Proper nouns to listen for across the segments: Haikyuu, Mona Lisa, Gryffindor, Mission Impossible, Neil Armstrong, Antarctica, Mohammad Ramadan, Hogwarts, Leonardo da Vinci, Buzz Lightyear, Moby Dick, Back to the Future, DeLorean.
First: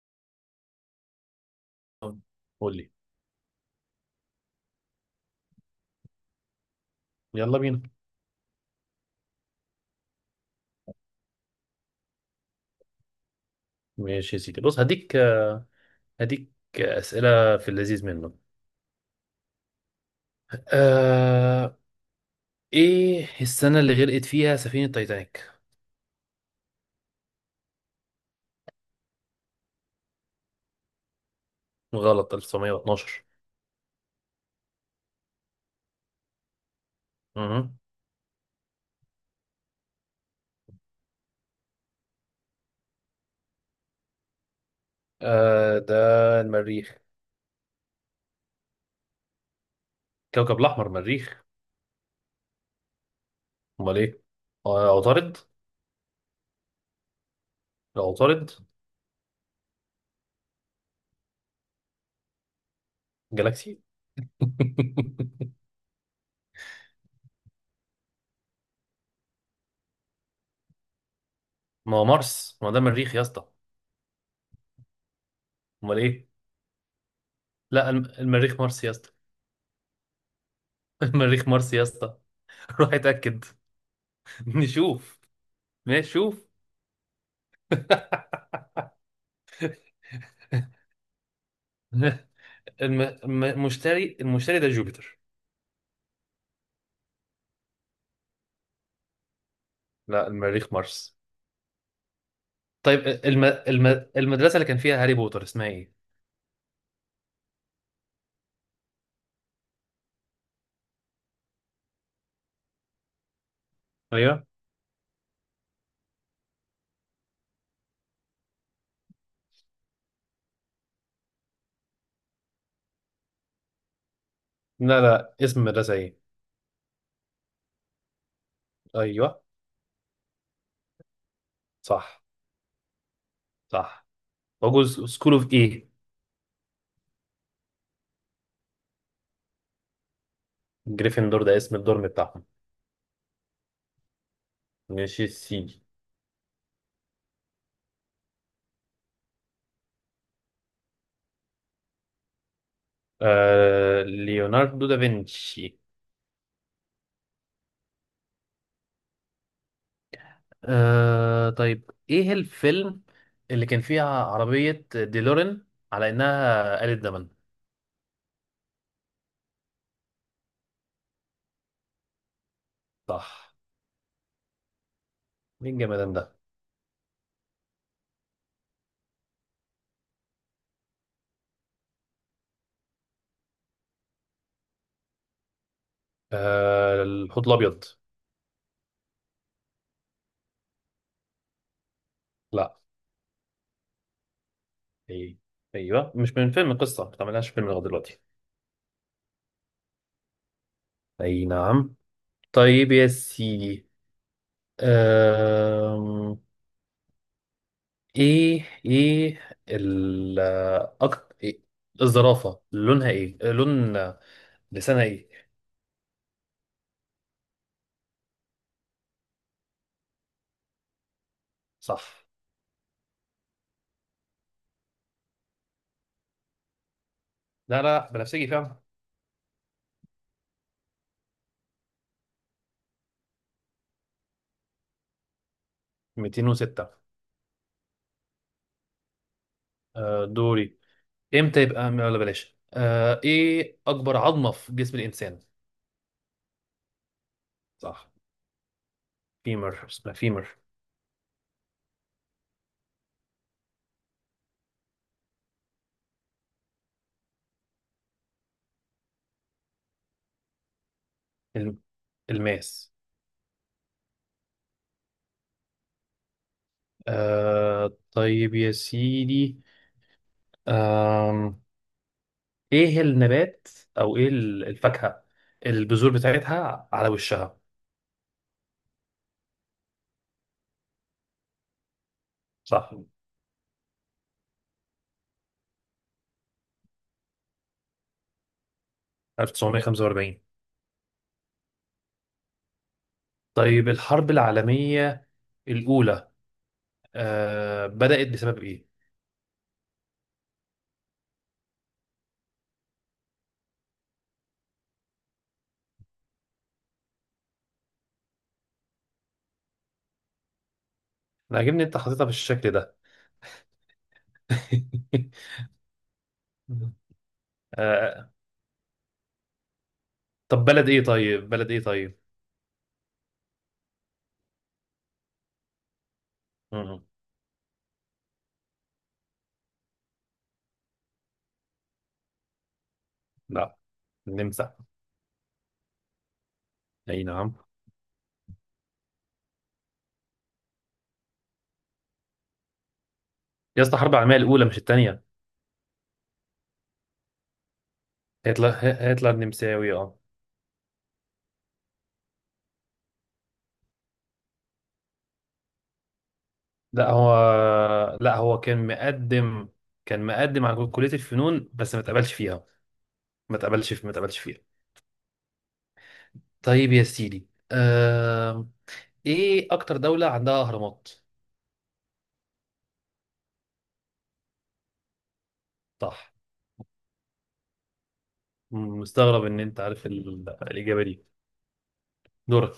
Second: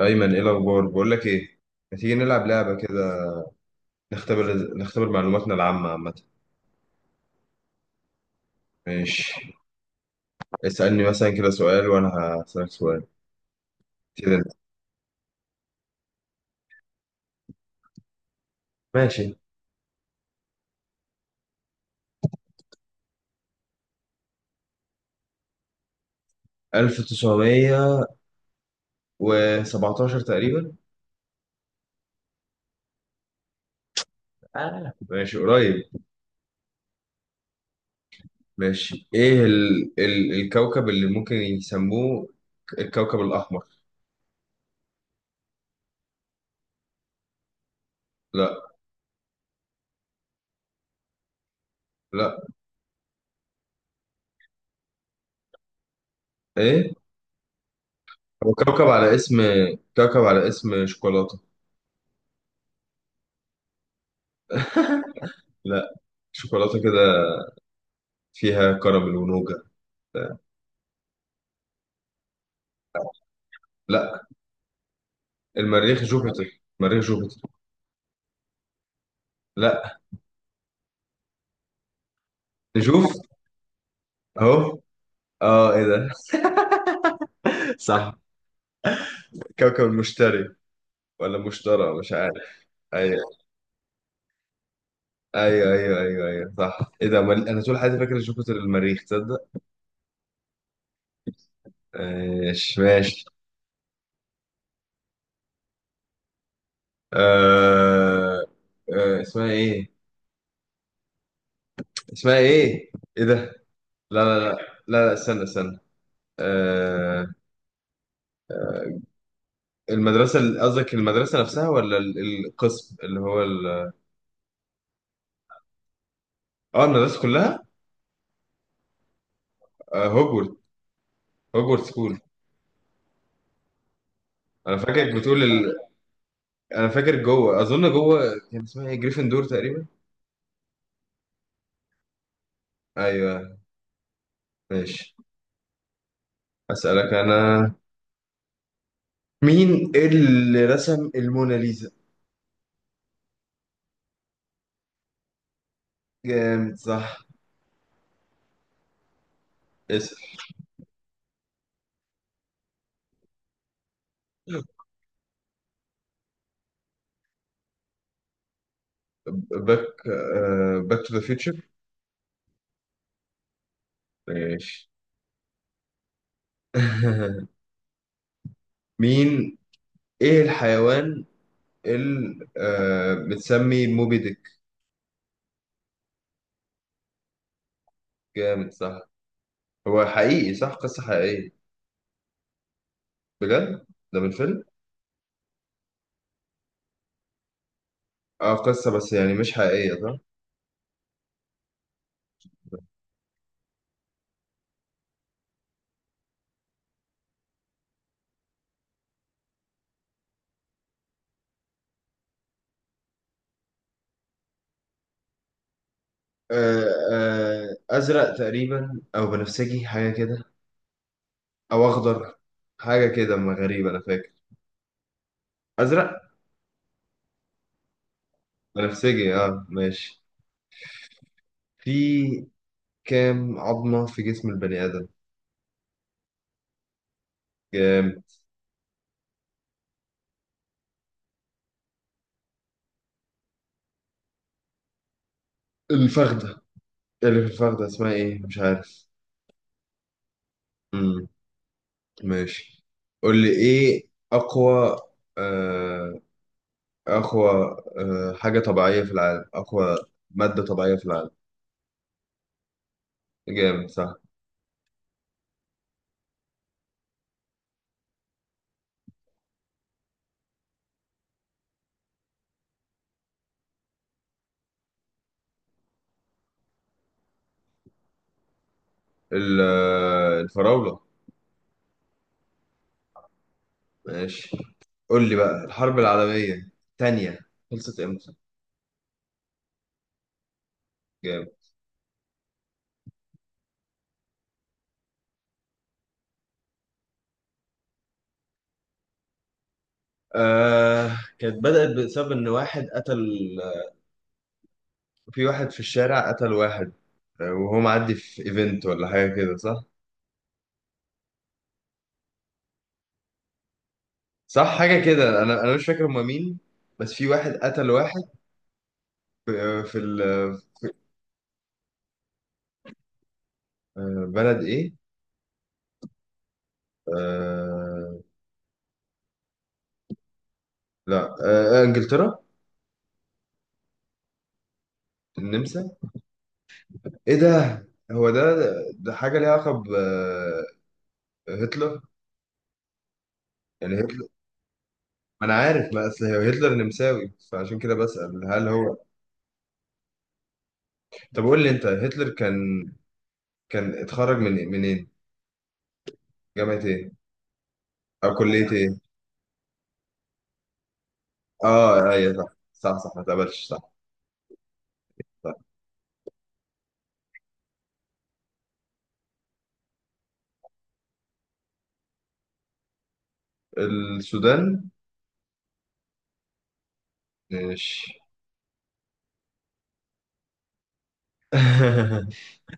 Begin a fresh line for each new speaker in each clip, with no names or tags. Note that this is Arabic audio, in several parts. أيمن إيه الأخبار؟ بقول لك إيه؟ ما تيجي نلعب لعبة
قول لي.
كده. نختبر معلوماتنا العامة عامة.
يلا بينا.
ماشي. اسألني مثلا كده سؤال، وأنا هسألك سؤال
ماشي يا
كده.
سيدي، بص هديك أسئلة في اللذيذ منه. آه... ايه السنة اللي غرقت فيها سفينة تايتانيك؟
1917 تقريبا.
غلط، 1912.
آه. ماشي قريب.
اها.
ماشي. إيه الكوكب اللي ممكن يسموه الكوكب الأحمر؟
آه، ده المريخ.
لا.
كوكب الأحمر مريخ.
لا.
امال ايه؟ عطارد.
إيه؟
لا، عطارد.
هو كوكب على اسم. كوكب على اسم شوكولاتة.
جالاكسي.
لا. شوكولاتة كده فيها كراميل ونوجا.
ما هو مارس، ما هو ده مريخ يا اسطى.
لا،
امال
المريخ
ايه؟
جوبيتر، مريخ جوبيتر.
لا، المريخ مارس يا اسطى.
لا.
المريخ مارس يا اسطى. روح
نشوف.
اتأكد.
اهو.
نشوف.
اه، ايه ده.
ماشي، شوف.
صح. كوكب المشتري، ولا مشترى مش عارف. ايوه
المشتري ده جوبيتر.
ايوه ايوه ايوه ايوه صح. ايه ده مال... انا طول حياتي فاكر جوبيتر المريخ، تصدق.
لا، المريخ مارس.
ماشي
طيب،
ماشي.
المدرسة اللي كان فيها هاري بوتر اسمها ايه؟
آه... اسمها ايه؟ اسمها ايه؟ ايه ده. لا لا
ايوه.
لا. لا, لا. استنى استنى. آه... المدرسة قصدك المدرسة نفسها، ولا القسم اللي هو
لا لا، اسم المدرسة ايه؟
اه، المدرسة كلها.
ايوه،
آه، هوجورت. هوجورت سكول.
صح صح.
انا
وجوز
فاكرك
سكول
بتقول.
اوف ايه؟
انا فاكر جوه، اظن جوه كان اسمها ايه، جريفندور تقريبا.
جريفندور ده اسم الدورم بتاعهم.
ايوه. ماشي.
ماشي يا سيدي.
اسالك انا. مين اللي رسم الموناليزا؟
ليوناردو دافنشي.
جامد، صح. اسال.
طيب، ايه الفيلم اللي كان فيها عربية ديلورين على انها آلة زمن؟
باك. باك تو ذا فيوتشر.
صح.
ماشي.
مين الجمدان ده؟
مين. ايه الحيوان اللي بتسمي موبي ديك؟
الحوت الابيض.
جامد، صح. هو حقيقي، صح؟ قصة حقيقية؟
لا.
بجد. ده من فيلم.
اي ايوه، مش من فيلم، قصه ما تعملهاش فيلم لغايه دلوقتي.
اه، قصة بس يعني مش حقيقية، صح.
اي نعم. طيب يا سيدي. أم... ايه ايه ال أك... إيه؟ الزرافه لون لسانها ايه؟
آه، ازرق تقريبا او بنفسجي، حاجه كده. او
صح.
اخضر. حاجه كده، ما غريبه، انا فاكر ازرق.
لا لا، بنفسجي فعلا.
بنفسجي، اه. ماشي. في كام عظمه في جسم البني ادم؟
206.
كام؟
أه، دوري. امتى يبقى، ولا بلاش. ايه اكبر عظمه في جسم الانسان؟
الفخده. اللي في الفخده
صح.
اسمها ايه مش عارف.
فيمر، اسمها فيمر.
امم. ماشي. قول لي ايه اقوى، آه، اقوى حاجه طبيعيه في العالم؟ اقوى ماده طبيعيه في العالم.
الم- الماس.
جامد، صح.
طيب يا سيدي، آه ايه النبات او ايه الفاكهة البذور بتاعتها على وشها؟
الفراوله.
صح.
ماشي. قول لي بقى، الحرب العالمية التانية خلصت امتى؟
1945.
جامد.
طيب، الحرب العالمية الأولى بدأت بسبب ايه؟
آه، كانت بدأت بسبب إن واحد قتل. في واحد في الشارع قتل واحد. وهو معدي في ايفنت ولا حاجة كده، صح؟
انا عاجبني انت حاططها بالشكل ده.
صح، حاجة كده. أنا مش فاكر هما مين. بس في واحد قتل واحد.
آه
في، في
طب بلد ايه طيب؟ بلد ايه طيب؟
بلد إيه؟
مم.
آه لا. إنجلترا.
لا، النمسا.
النمسا.
اي
إيه
نعم.
ده؟ هو ده. ده حاجة ليها علاقة بهتلر.
يا
يعني
اسطى، الحرب
هتلر.
العالمية الأولى مش الثانية.
ما انا عارف، ما اصل هو هتلر نمساوي، فعشان كده بسأل هل
هتلر
هو.
هتلر نمساوي، اه.
طب قول لي انت، هتلر كان اتخرج من إيه؟ منين؟ جامعة ايه
لا هو
او
لا هو
كلية
كان
ايه؟
مقدم كان مقدم على كلية الفنون بس ما
اه،
اتقبلش
ايوه، صح.
فيها.
صح صح، ما تقبلش، صح.
ما اتقبلش فيها.
صح.
طيب يا سيدي. ايه اكتر دولة عندها اهرامات؟
السودان.
صح.
ماشي.
مستغرب ان انت عارف الاجابة دي. دورك.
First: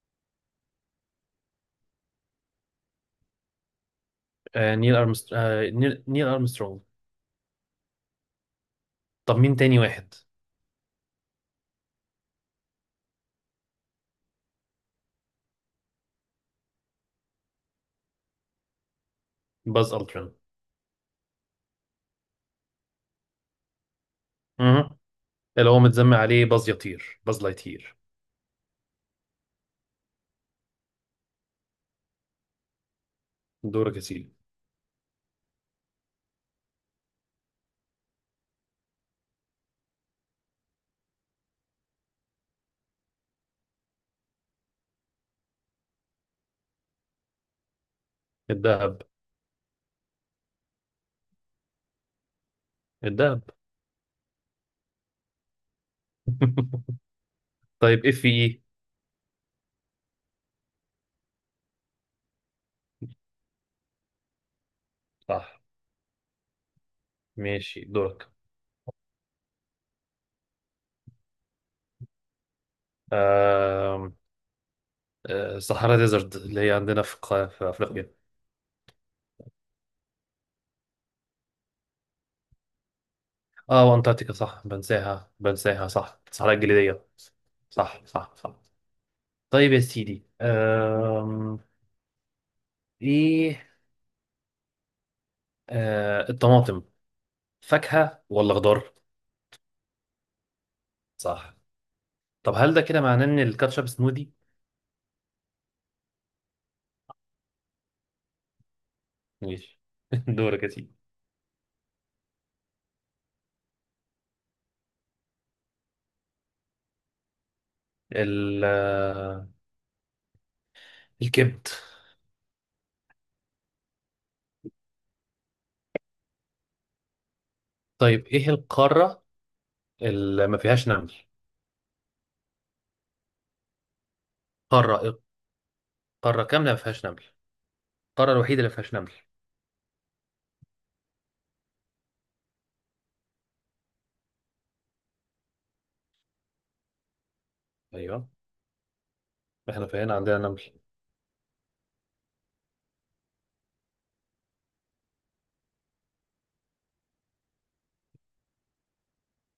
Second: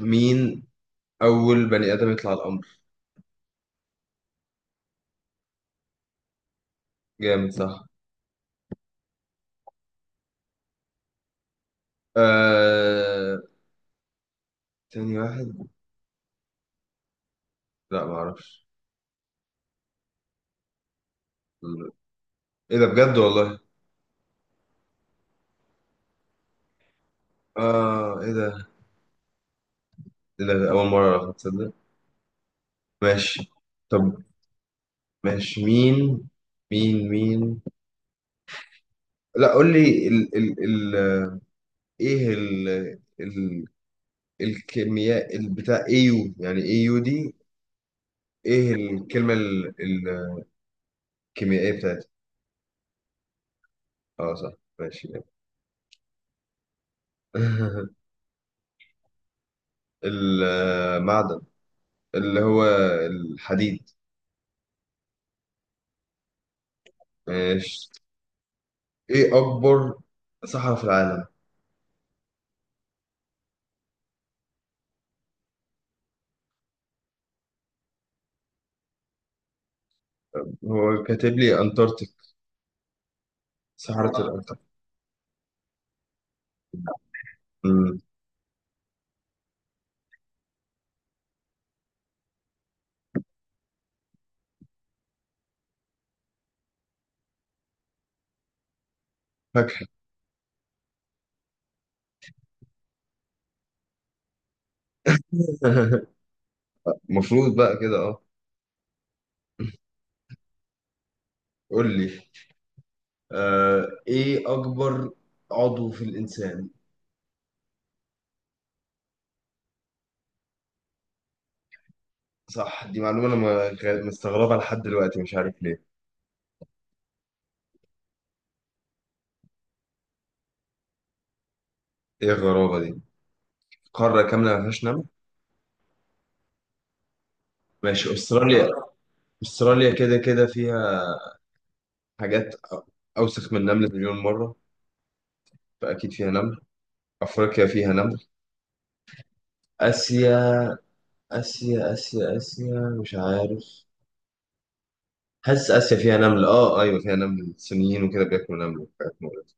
مين اول بني ادم يطلع القمر؟
آه... نيل أرمستر... آه... نيل... نيل ارمسترونج
جامد، صح.
طب مين تاني واحد؟
آه... تاني واحد. لا ما اعرفش.
باز التران.
ايه ده، بجد والله.
مهم. اللي هو متسمى عليه باز يطير، باز لايتير.
اه، ايه ده. ايه ده، اول مرة اعرف، تصدق. ماشي.
دورك يا
طب.
سيدي.
ماشي. مين. لا قول لي ال ال ال ايه ال ال الكيمياء البتاع اي يو، يعني اي يو دي. ايه
الدهب.
الكلمة الكيميائية بتاعتها؟
الدهب.
اه، صح. ماشي.
طيب، اف اي إيه؟
المعدن اللي هو الحديد.
صح. ماشي،
ماشي.
دورك.
ايه اكبر صحراء في العالم؟
آم، صحراء ديزرت اللي هي عندنا في في أفريقيا.
هو كاتب لي انتاركتيك.
اه،
صحراء
وأنتاركتيكا
الانتاركتيك.
صح، بنساها بنساها، صح، الصحراء الجليدية.
أمم،
صح صح صح. طيب يا سيدي. ايه، الطماطم فاكهة ولا خضار؟
فاكهة.
صح. طب هل ده كده معناه ان الكاتشب سموذي؟
المفروض بقى كده، اه.
ماشي. دورك يا سيدي.
قول لي، آه، ايه اكبر عضو في الانسان؟
ال- آه، الكبد.
صح. دي معلومة أنا مستغربها لحد دلوقتي، مش عارف ليه.
طيب، ايه القارة اللي ما فيهاش نمل؟
إيه الغرابة دي، قارة كاملة ما فيهاش نمل؟
قارة قارة كاملة ما فيهاش نمل.
ماشي.
القارة الوحيدة
أستراليا.
اللي ما فيهاش نمل.
أستراليا كده كده فيها حاجات أوسخ من النمل مليون مرة، فأكيد فيها نمل. أفريقيا فيها نمل.
ايوه، احنا في هنا
آسيا.
عندنا نمل.
آسيا مش عارف. حاسس آسيا فيها نمل، آه. أيوة فيها نمل، الصينيين وكده بياكلوا نمل وحاجات مقرفة.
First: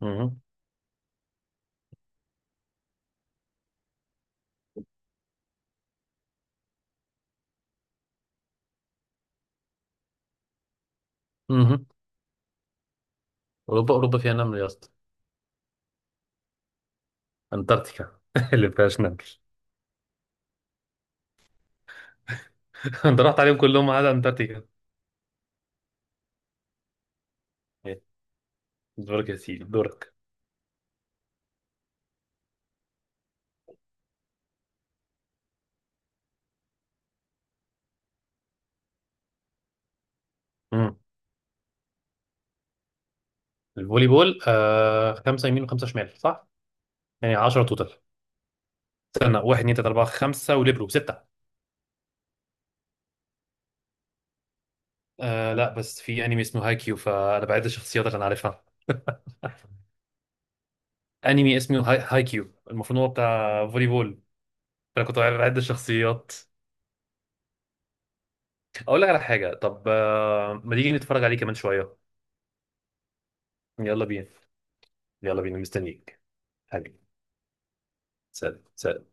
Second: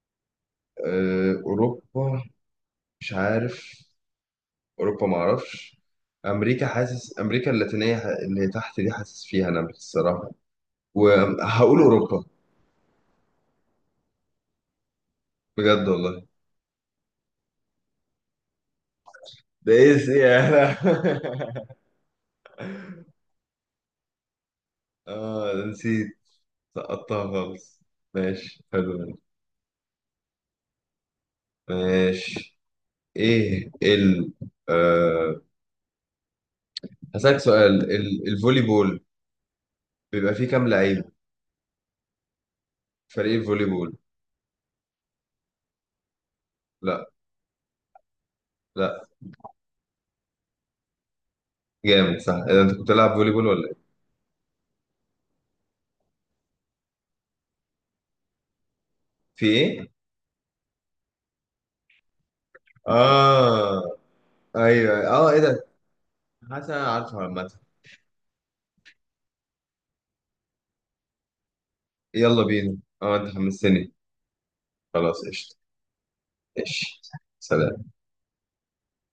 مهم.
أه، أوروبا، مش عارف. أوروبا معرفش. أمريكا. حاسس أمريكا اللاتينية، اللي تحت دي، حاسس فيها نمل الصراحة. وهقول
مهم.
اوروبا.
اوروبا فيها نمل يا اسطى.
بجد والله.
انتاركتيكا اللي فيهاش نمل.
ده ايه يا. لا.
انت رحت عليهم كلهم ما عدا انتاركتيكا.
اه، ده نسيت. سقطتها خالص.
إيه.
ماشي، حلو ده.
دورك يا سيدي، دورك.
ماشي. ايه ال. آه. هسألك سؤال. الفولي بول بيبقى فيه كام
مم.
لعيب؟ فريق الفولي بول.
الفولي بول خمسه يمين وخمسه شمال صح؟
لا.
يعني 10 توتال.
لا.
استنى، واحد اتنين تلاته اربعه خمسه وليبرو سته.
جامد، صح. اذا انت كنت بتلعب فولي بول ولا ايه؟
لا بس في انمي اسمه هايكيو، فانا بعد الشخصيات اللي انا عارفها.
في ايه.
انمي اسمه هايكيو، المفروض هو بتاع فولي
اه،
بول.
ايوه،
فانا كنت
اه. ايه
بعد
ده.
الشخصيات.
حاسس انا عارفه عامه.
اقول لك على حاجه، طب ما تيجي نتفرج عليه كمان شويه؟
يلا بينا، اه، انت حمستني.
يلا بينا.
خلاص،
يلا
قشطه.
بينا، مستنيك حبيبي.
ماشي. سلام.
سلام سلام.